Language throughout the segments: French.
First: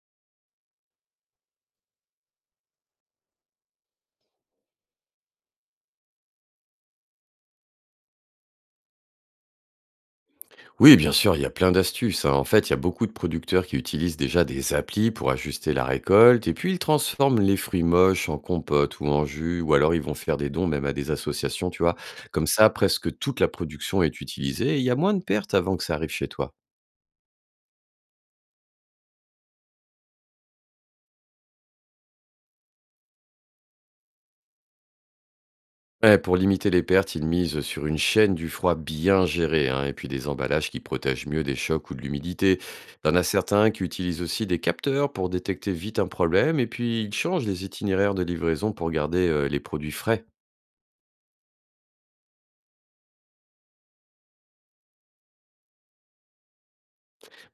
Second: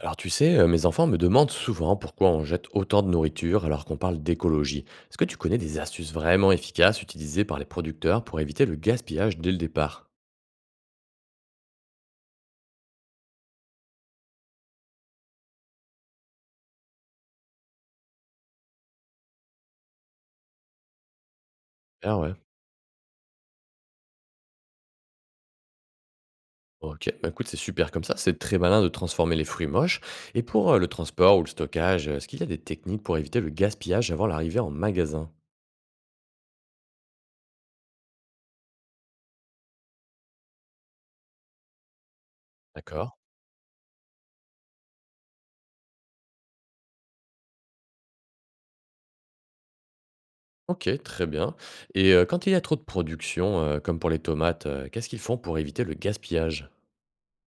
Alors tu sais, mes enfants me demandent souvent pourquoi on jette autant de nourriture alors qu'on parle d'écologie. Est-ce que tu connais des astuces vraiment efficaces utilisées par les producteurs pour éviter le gaspillage dès le départ? Oui, bien sûr, il y a plein d'astuces, hein. En fait, il y a beaucoup de producteurs qui utilisent déjà des applis pour ajuster la récolte, et puis ils transforment les fruits moches en compote ou en jus, ou alors ils vont faire des dons même à des associations, tu vois. Ah ouais. Comme ça, presque toute la production est utilisée, et il y a moins de pertes avant que ça arrive chez toi. Ok, bah écoute, c'est super comme ça, c'est très malin de transformer les fruits moches. Et pour le transport ou le stockage, est-ce qu'il y a des techniques pour éviter le gaspillage avant l'arrivée en magasin? Ouais, pour limiter les pertes, ils misent sur une chaîne du froid bien gérée, hein, et puis des emballages qui protègent mieux des chocs ou de l'humidité. D'accord. T'en as certains qui utilisent aussi des capteurs pour détecter vite un problème, et puis ils changent les itinéraires de livraison pour garder les produits frais. Ok, très bien. Et quand il y a trop de production, comme pour les tomates, qu'est-ce qu'ils font pour éviter le gaspillage?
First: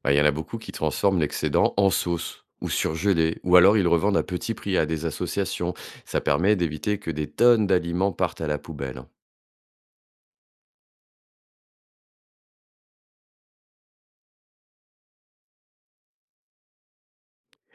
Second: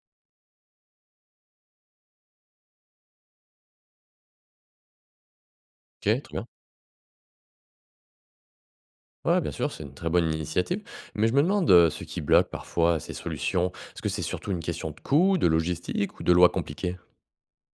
Bah, il y en a beaucoup qui transforment l'excédent en sauce ou surgelé, ou alors ils revendent à petit prix à des associations. Ok, Ça très bien. permet d'éviter que des tonnes d'aliments partent à la poubelle. Ouais, bien sûr, c'est une très bonne initiative. Mais je me demande ce qui bloque parfois ces solutions. Est-ce que c'est surtout une question de coût, de logistique ou de lois compliquées?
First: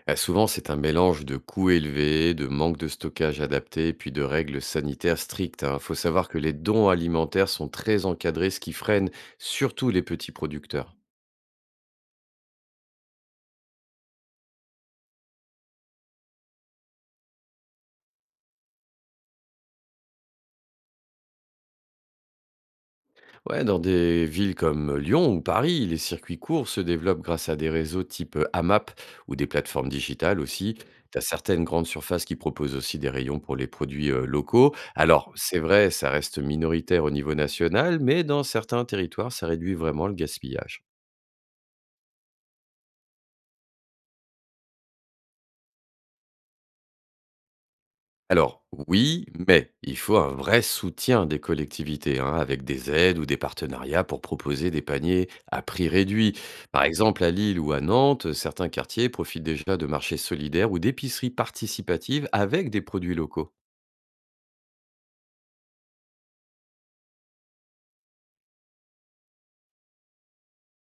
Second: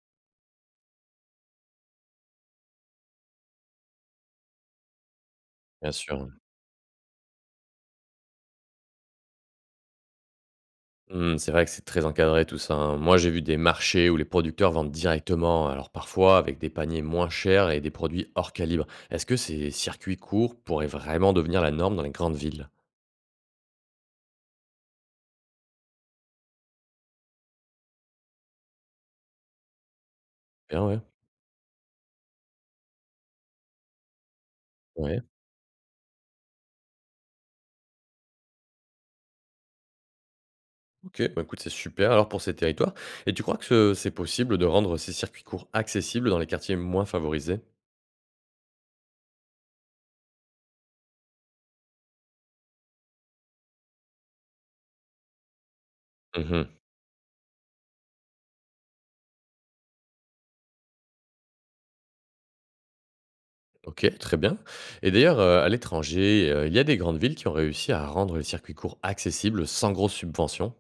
Ah, souvent, c'est un mélange de coûts élevés, de manque de stockage adapté, et puis de règles sanitaires strictes. Il Bien faut sûr. savoir que les dons alimentaires sont très encadrés, ce qui freine surtout les petits producteurs. Hmm, c'est vrai que c'est très encadré tout ça, hein. Moi, j'ai vu des marchés où les producteurs vendent directement, alors parfois avec des paniers moins chers et des produits hors calibre. Est-ce que ces circuits courts pourraient vraiment devenir la norme dans les grandes villes? Ouais, dans des villes comme Lyon ou Paris, les circuits courts se développent grâce à des réseaux type AMAP ou des plateformes digitales aussi. Bien, ouais. Tu as certaines grandes surfaces qui proposent aussi des rayons pour les produits locaux. Ouais. Alors, c'est vrai, ça reste minoritaire au niveau national, mais dans certains territoires, ça réduit vraiment le gaspillage. Ok, bah écoute, c'est super alors pour ces territoires. Et tu crois que c'est possible de rendre ces circuits courts accessibles dans les quartiers moins favorisés? Alors oui, mais il faut un vrai soutien des collectivités, hein, avec des aides ou des partenariats pour proposer des paniers à prix réduit. Mhm. Par exemple, à Lille ou à Nantes, certains quartiers profitent déjà de marchés solidaires ou d'épiceries participatives avec des produits locaux. OK, très bien. Et d'ailleurs, à l'étranger, il y a des grandes villes qui ont réussi à rendre les circuits courts accessibles sans grosses subventions?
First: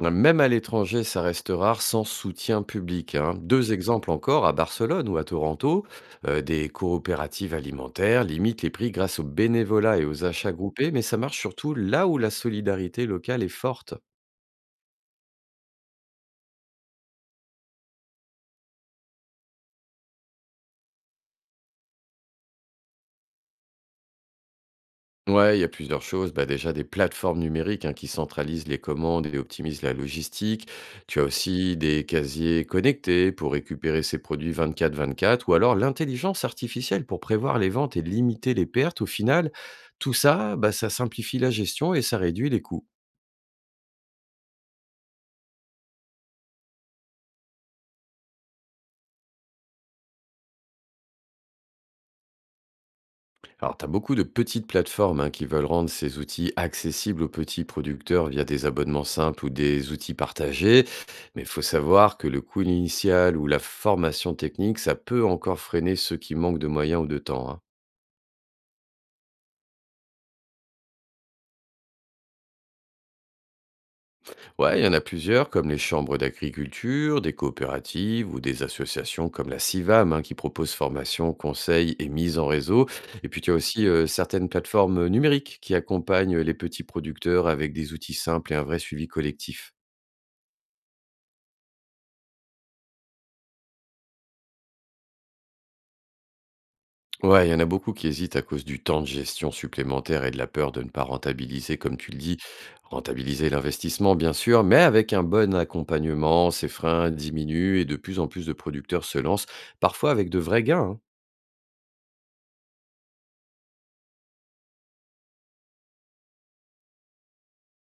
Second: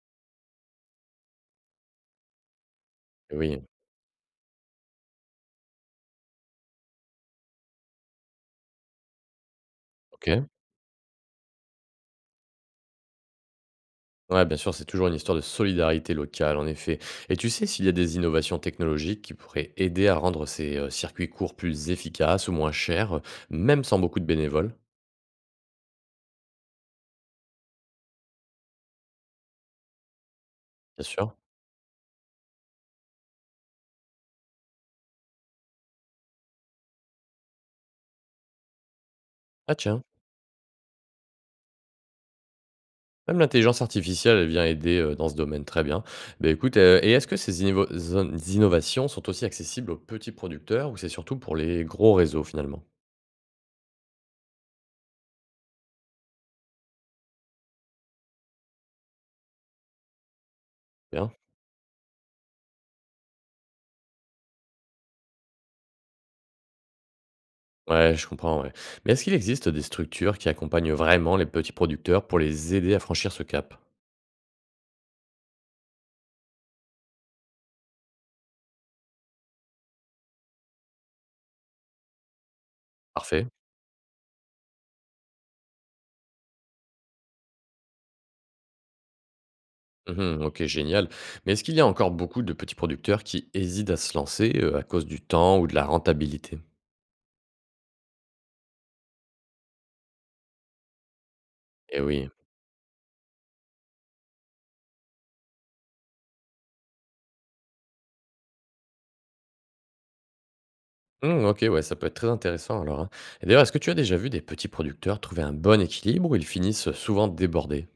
Même à l'étranger, ça reste rare sans soutien public, hein. Oui, Deux exemples encore, à Barcelone ou à Toronto, des coopératives alimentaires limitent les prix grâce au bénévolat et aux OK. achats groupés, mais ça marche surtout là où la solidarité locale est forte. Ouais, bien sûr, c'est toujours une histoire de solidarité locale, en effet. Et tu sais s'il y a des innovations technologiques qui pourraient aider à rendre ces, circuits courts plus efficaces ou moins chers, même sans beaucoup de bénévoles? Ouais, il y a plusieurs choses. Bah, déjà, des plateformes numériques, hein, qui centralisent les commandes et optimisent la logistique. Bien Tu as sûr. aussi des casiers connectés pour récupérer ces produits 24-24 ou alors l'intelligence artificielle pour prévoir les ventes et limiter les pertes. Au final, Ah tiens, tout ça, bah, ça simplifie la gestion et ça réduit les coûts. même l'intelligence artificielle, elle vient aider, dans ce domaine, très bien. Ben écoute, et est-ce que ces innévo zone innovations sont aussi accessibles aux petits producteurs ou c'est surtout pour les gros réseaux, finalement? Alors, tu as beaucoup de petites plateformes, hein, qui veulent rendre ces outils accessibles aux petits producteurs via des abonnements simples ou des outils partagés. Bien. Mais il faut savoir que le coût initial ou la formation technique, ça peut encore freiner ceux qui manquent de moyens ou de temps, hein. Ouais, je comprends, ouais. Mais est-ce qu'il existe des structures qui accompagnent vraiment les petits producteurs pour les aider à franchir ce cap? Ouais, il y en a plusieurs, comme les chambres d'agriculture, des coopératives ou des associations comme la CIVAM, hein, qui proposent formation, conseils et mise en réseau. Et puis, Parfait. tu as aussi certaines plateformes numériques qui accompagnent les petits producteurs avec des outils simples et un vrai suivi collectif. Mhm, ok, génial. Mais est-ce qu'il y a encore beaucoup de petits producteurs qui hésitent à se lancer à cause du temps ou de la rentabilité? Ouais, il y en a beaucoup qui hésitent à cause du temps de gestion supplémentaire et de la peur de ne pas rentabiliser, comme Eh tu le oui. dis. Rentabiliser l'investissement, bien sûr, mais avec un bon accompagnement, ces freins diminuent et de plus en plus de producteurs se lancent, parfois avec de vrais gains, hein. Hmm, ok, ouais, ça peut être très intéressant alors, hein. Et d'ailleurs, est-ce que tu as déjà vu des petits producteurs trouver un bon équilibre où ils finissent souvent débordés?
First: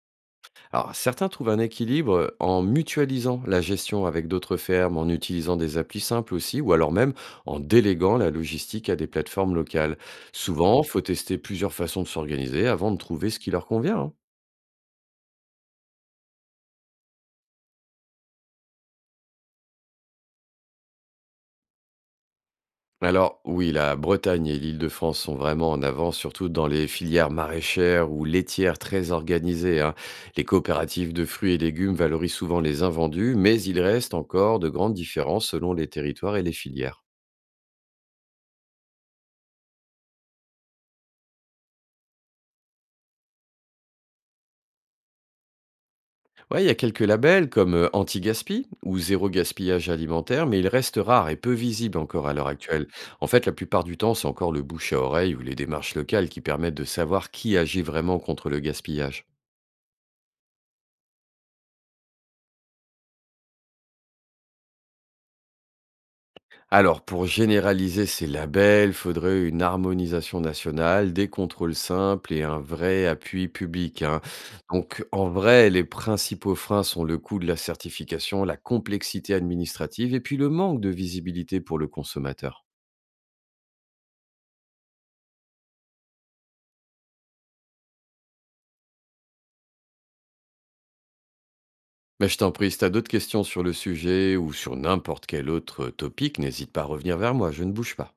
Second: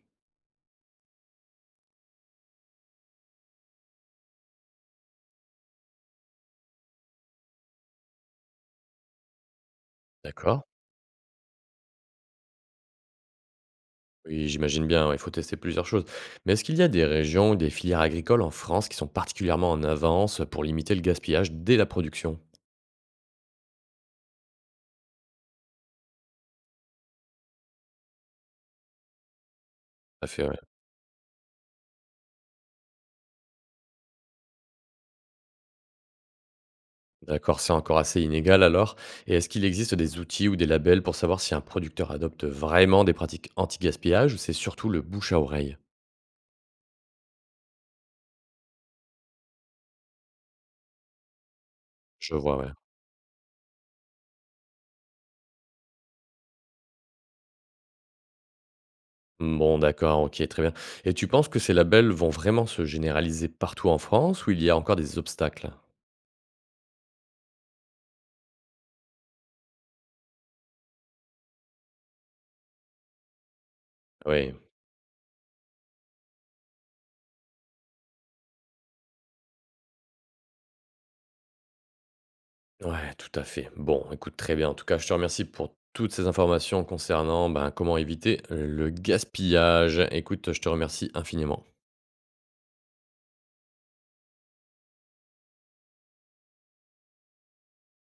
Alors, certains trouvent un équilibre en mutualisant la gestion avec d'autres fermes, en utilisant des applis simples aussi, ou alors même en déléguant la logistique à des plateformes locales. D'accord. Souvent, faut tester plusieurs façons de s'organiser avant de trouver ce qui leur convient, hein. Oui, j'imagine bien, ouais, il faut tester plusieurs choses. Mais est-ce qu'il y a des régions ou des filières agricoles en France qui sont particulièrement en avance pour limiter le gaspillage dès la production? Alors oui, la Bretagne et l'Île-de-France sont vraiment en avance, surtout dans les filières maraîchères ou laitières très organisées, hein. Ça fait, Les ouais. coopératives de fruits et légumes valorisent souvent les invendus, mais il reste encore de grandes différences selon les territoires et les filières. D'accord, c'est encore assez inégal alors. Et est-ce qu'il existe des outils ou des labels pour savoir si un producteur adopte vraiment des pratiques anti-gaspillage ou c'est surtout le bouche à oreille? Ouais, il y a quelques labels comme Anti-Gaspi ou Zéro Gaspillage Alimentaire, mais ils restent rares et peu visibles encore Je à l'heure vois, ouais. actuelle. En fait, la plupart du temps, c'est encore le bouche à oreille ou les démarches locales qui permettent de savoir qui agit vraiment contre le gaspillage. Bon, d'accord, ok, très bien. Et tu penses que ces labels vont vraiment se généraliser partout en France ou il y a encore des obstacles? Alors, pour généraliser ces labels, faudrait une harmonisation nationale, des contrôles simples et un vrai appui public, hein. Oui. Donc, en vrai, les principaux freins sont le coût de la certification, la complexité administrative et puis le manque de visibilité pour le consommateur. Ouais, tout à fait. Bon, écoute, très bien. En tout cas, je te remercie pour toutes ces informations concernant ben, comment éviter le gaspillage. Écoute, je te remercie infiniment. Mais je t'en prie, si tu as d'autres questions sur le sujet ou sur n'importe quel autre topic, n'hésite pas à revenir vers moi, je ne bouge pas.